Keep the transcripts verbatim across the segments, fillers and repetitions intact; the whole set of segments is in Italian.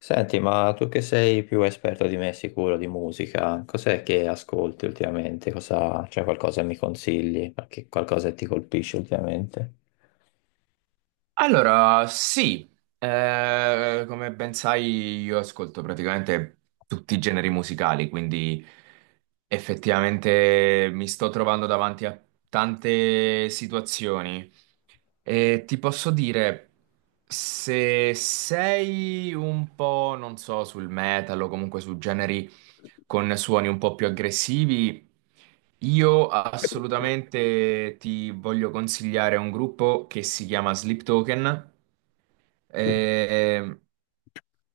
Senti, ma tu che sei più esperto di me sicuro di musica, cos'è che ascolti ultimamente? Cosa, c'è qualcosa che mi consigli? Qualche- Qualcosa che ti colpisce ultimamente? Allora, sì, Eh, come ben sai io ascolto praticamente tutti i generi musicali, quindi effettivamente mi sto trovando davanti a tante situazioni e ti posso dire, se sei un po', non so, sul metal o comunque su generi con suoni un po' più aggressivi. Io assolutamente ti voglio consigliare un gruppo che si chiama Sleep Token. Eh,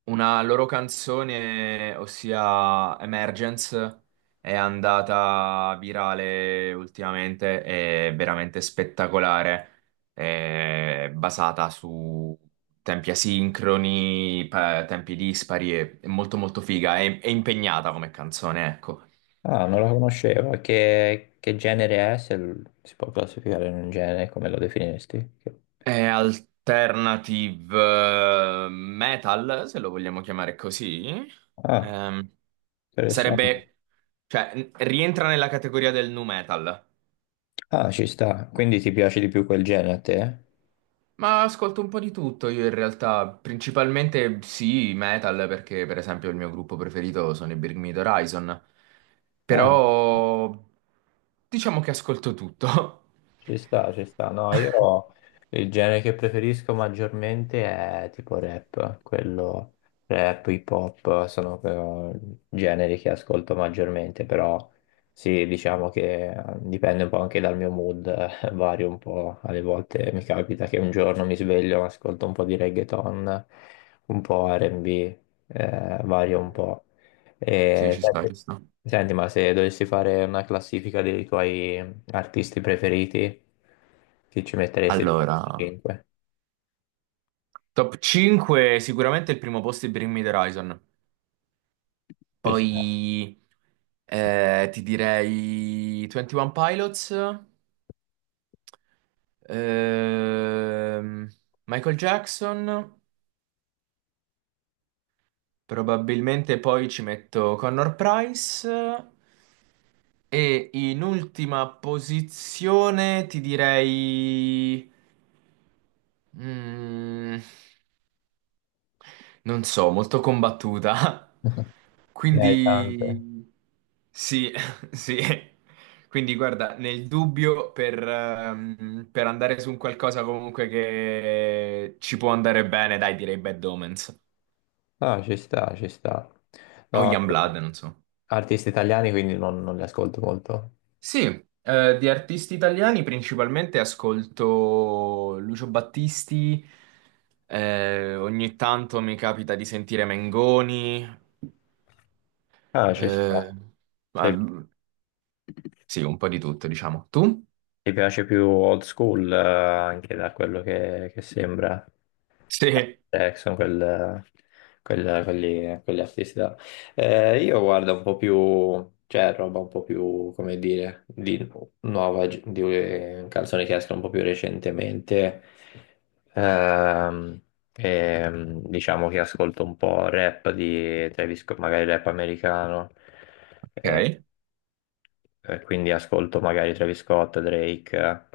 una loro canzone, ossia Emergence, è andata virale ultimamente, è veramente spettacolare, è basata su tempi asincroni, pa- tempi dispari, è è molto molto figa, è, è impegnata come canzone, ecco. Ah, non la conoscevo. E Che, che genere è? Se l- si può classificare in un genere, come lo definiresti? Che- È alternative eh, metal, se lo vogliamo chiamare così. Ah, Ehm, interessante. Sarebbe, cioè, n- rientra nella categoria del nu metal. Ah, ci sta. Quindi ti piace di più quel genere a te? Ma ascolto un po' di tutto io in realtà, principalmente sì, metal, perché per esempio il mio gruppo preferito sono i Bring Me the Horizon, Ah. però diciamo che ascolto tutto. Ci sta, ci sta. No, io il genere che preferisco maggiormente è tipo rap, quello rap, hip hop sono eh, generi che ascolto maggiormente, però sì, diciamo che eh, dipende un po' anche dal mio mood, eh, vario un po'. Alle volte mi capita che un giorno mi sveglio, ascolto un po' di reggaeton, un po' R e B, eh, vario un po'. Sì, E, ci sta, ci senti, sta. senti, ma se dovessi fare una classifica dei tuoi artisti preferiti? Chi ci metteresti Allora, cinque? top cinque, sicuramente il primo posto è Bring Me the Horizon, Ci sta. poi eh, ti direi twenty one Pilots, ehm, Michael Jackson. Probabilmente poi ci metto Connor Price e in ultima posizione ti direi, mm, non so, molto combattuta. Ne hai tante. Quindi. Sì, sì. Quindi guarda, nel dubbio per, ehm, per andare su un qualcosa comunque che ci può andare bene, dai, direi Bad Omens. No, ci sta, ci sta. O No, Youngblood, eh, non so. artisti italiani quindi non, non li ascolto molto. Sì, eh, di artisti italiani principalmente ascolto Lucio Battisti, eh, ogni tanto mi capita di sentire Mengoni, Ah, ci eh, sta. ma, Se sì, un po' di tutto, diciamo. Tu? ti piace più old school, eh, anche da quello che, che sembra. Sì, Jackson, quel, quel- quelli, quegli artisti là. Eh, io guardo un po' più, cioè roba un po' più, come dire, di nuova, di canzoni che escono un po' più recentemente. Ehm, ehm, diciamo che ascolto un po' rap di Travis Scott, magari rap americano. ok. Eh, quindi ascolto magari Travis Scott, Drake,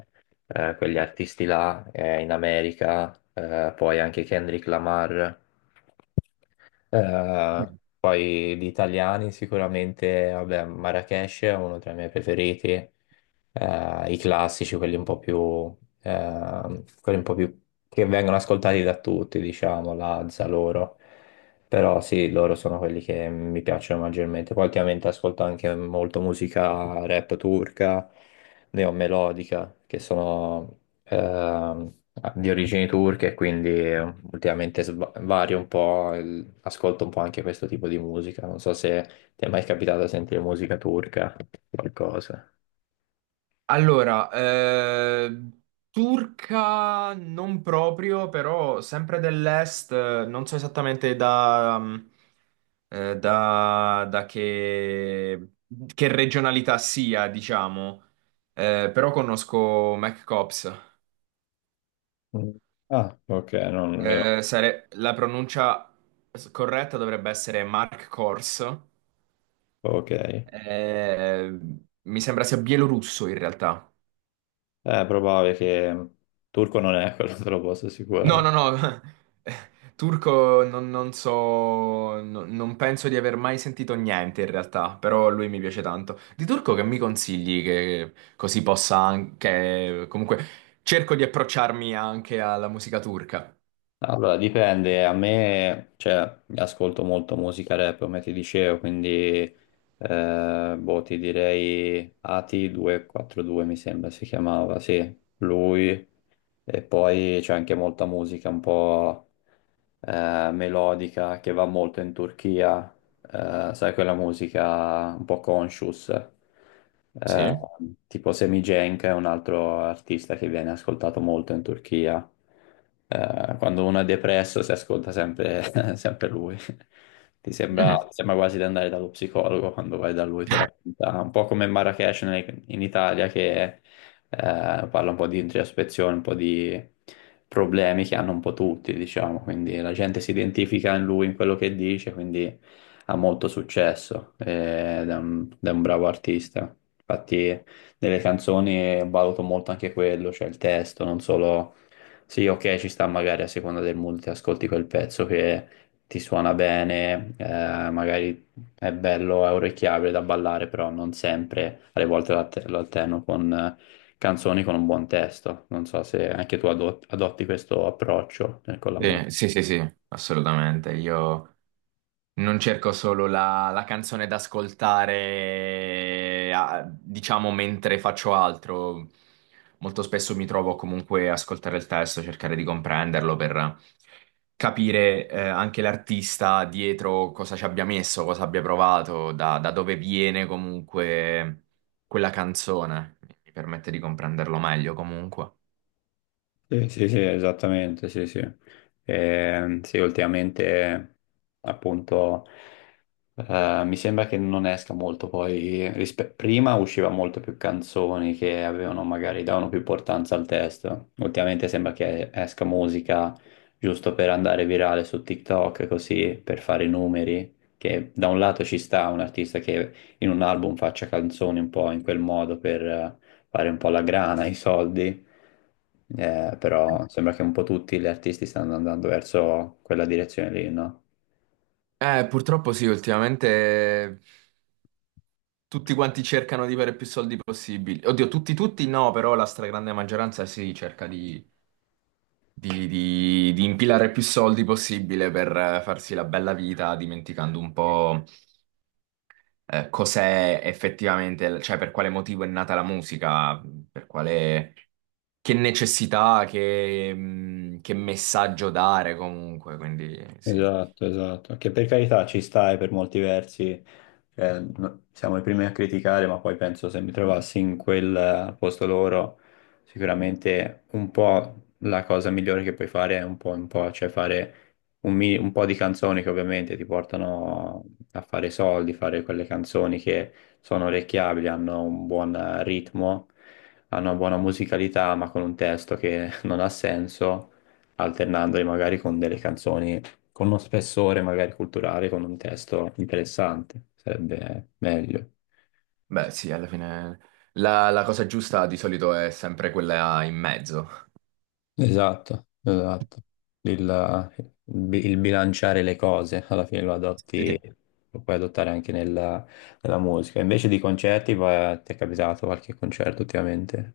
eh, eh, quegli artisti là eh, in America, eh, poi anche Kendrick Lamar, eh, poi gli italiani sicuramente, vabbè, Marrakesh è uno tra i miei preferiti, eh, i classici, quelli un po' più, eh, quelli un po' più che vengono ascoltati da tutti, diciamo, Lazza loro. Però sì, loro sono quelli che mi piacciono maggiormente. Poi ultimamente ascolto anche molto musica rap turca, neomelodica, che sono ehm, di origini turche, quindi ultimamente sva- vario un po', il- ascolto un po' anche questo tipo di musica. Non so se ti è mai capitato di sentire musica turca, qualcosa. Allora, eh, turca non proprio, però sempre dell'est, eh, non so esattamente da, mm, eh, da- da che, che regionalità sia, diciamo. Eh, però conosco McCops. Mm. Ah, ok, non mi Eh, sare- la pronuncia s- corretta dovrebbe essere Mark Kors. Ok. Eh, Eh, mi sembra sia bielorusso in realtà. È probabile che turco non è quello, te lo posso No, assicurare. no, no. Turco non, non so, no- non penso di aver mai sentito niente in realtà, però lui mi piace tanto. Di turco che mi consigli che così possa anche, comunque, cerco di approcciarmi anche alla musica turca. Allora, dipende, a me, cioè, ascolto molto musica rap, come ti dicevo, quindi, eh, boh, ti direi Ati duecentoquarantadue, mi sembra si chiamava, sì, lui, e poi c'è anche molta musica un po', eh, melodica che va molto in Turchia, eh, sai quella musica un po' conscious, eh, Sì? tipo Semicenk è un altro artista che viene ascoltato molto in Turchia. Eh, quando uno è depresso si ascolta sempre, sempre lui. Ti sembra, Mm. ti sembra quasi di andare dallo psicologo quando vai da lui, ti racconta un po' come Marrakesh in Italia che eh, parla un po' di introspezione, un po' di problemi che hanno un po' tutti, diciamo, quindi la gente si identifica in lui, in quello che dice, quindi ha molto successo eh, ed è un, ed è un bravo artista. Infatti nelle canzoni valuto molto anche quello, cioè il testo, non solo. Sì, ok, ci sta magari a seconda del mood, ti ascolti quel pezzo che ti suona bene, eh, magari è bello, è orecchiabile da ballare, però non sempre, alle volte lo att- lo alterno con canzoni con un buon testo. Non so se anche tu adot- adotti questo approccio eh, con la musica. Sì, sì, sì, sì, assolutamente. Io non cerco solo la, la, canzone da ascoltare, eh, a- diciamo, mentre faccio altro. Molto spesso mi trovo comunque a ascoltare il testo, cercare di comprenderlo per capire, eh, anche l'artista dietro cosa ci abbia messo, cosa abbia provato, da, da dove viene comunque quella canzone. Mi permette di comprenderlo meglio comunque. Sì, sì, sì, esattamente, sì, sì. Ehm, sì, ultimamente appunto. Eh, mi sembra che non esca molto poi, rispe- prima usciva molto più canzoni che avevano magari davano più importanza al testo. Ultimamente sembra che esca musica giusto per andare virale su TikTok, così per fare i numeri, che da un lato ci sta un artista che in un album faccia canzoni un po' in quel modo per eh, fare un po' la grana, i soldi. Eh, però sembra che un po' tutti gli artisti stanno andando verso quella direzione lì, no? Eh, purtroppo sì, ultimamente. Tutti quanti cercano di avere più soldi possibili. Oddio, tutti, tutti no, però la stragrande maggioranza sì, cerca di, di- di- di impilare più soldi possibile per eh, farsi la bella vita, dimenticando un po' eh, cos'è effettivamente, cioè per quale motivo è nata la musica, per quale, che necessità, che, mh, che messaggio dare comunque. Quindi sì, Esatto, esatto, che per carità ci stai per molti versi, cioè, no- siamo i primi a criticare, ma poi penso se mi trovassi in quel eh, al posto loro, sicuramente un po' la cosa migliore che puoi fare è un po' un po', cioè fare un, mi- un po' di canzoni che ovviamente ti portano a fare soldi, fare quelle canzoni che sono orecchiabili, hanno un buon eh, ritmo, hanno una buona musicalità, ma con un testo che non ha senso, alternandoli magari con delle canzoni con uno spessore magari culturale, con un testo interessante, sarebbe meglio. beh sì, alla fine la la cosa giusta di solito è sempre quella in mezzo. Sì, esatto, esatto. Il, il bilanciare le cose, alla fine lo adotti, Sì. lo puoi adottare anche nella, nella musica. Invece di concerti, va- ti è capitato qualche concerto ultimamente?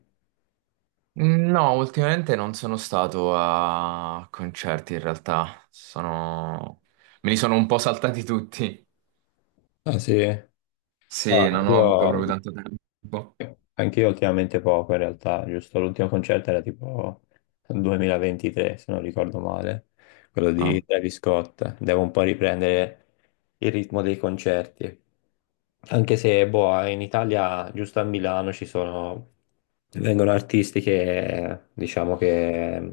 No, ultimamente non sono stato a concerti in realtà, sono... me li sono un po' saltati tutti. Ah sì? Ah, Sì, non ho io avuto proprio tanto tempo. Anch'io ultimamente poco in realtà, giusto? L'ultimo concerto era tipo duemilaventitré, se non ricordo male, quello di Ah. Travis Scott. Devo un po' riprendere il ritmo dei concerti. Anche se, boh, in Italia, giusto a Milano, ci sono, vengono artisti che, diciamo che,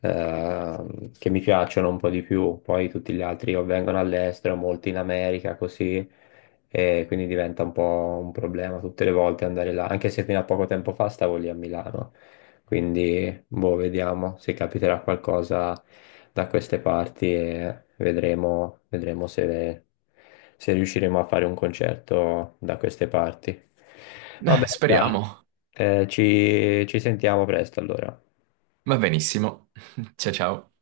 eh, che mi piacciono un po' di più, poi tutti gli altri o vengono all'estero, molti in America, così e quindi diventa un po' un problema tutte le volte andare là, anche se fino a poco tempo fa stavo lì a Milano, quindi boh, vediamo se capiterà qualcosa da queste parti e vedremo, vedremo se, se riusciremo a fare un concerto da queste parti. Vabbè, Eh, dai, speriamo. eh, ci ci sentiamo presto allora. Va benissimo. Ciao ciao.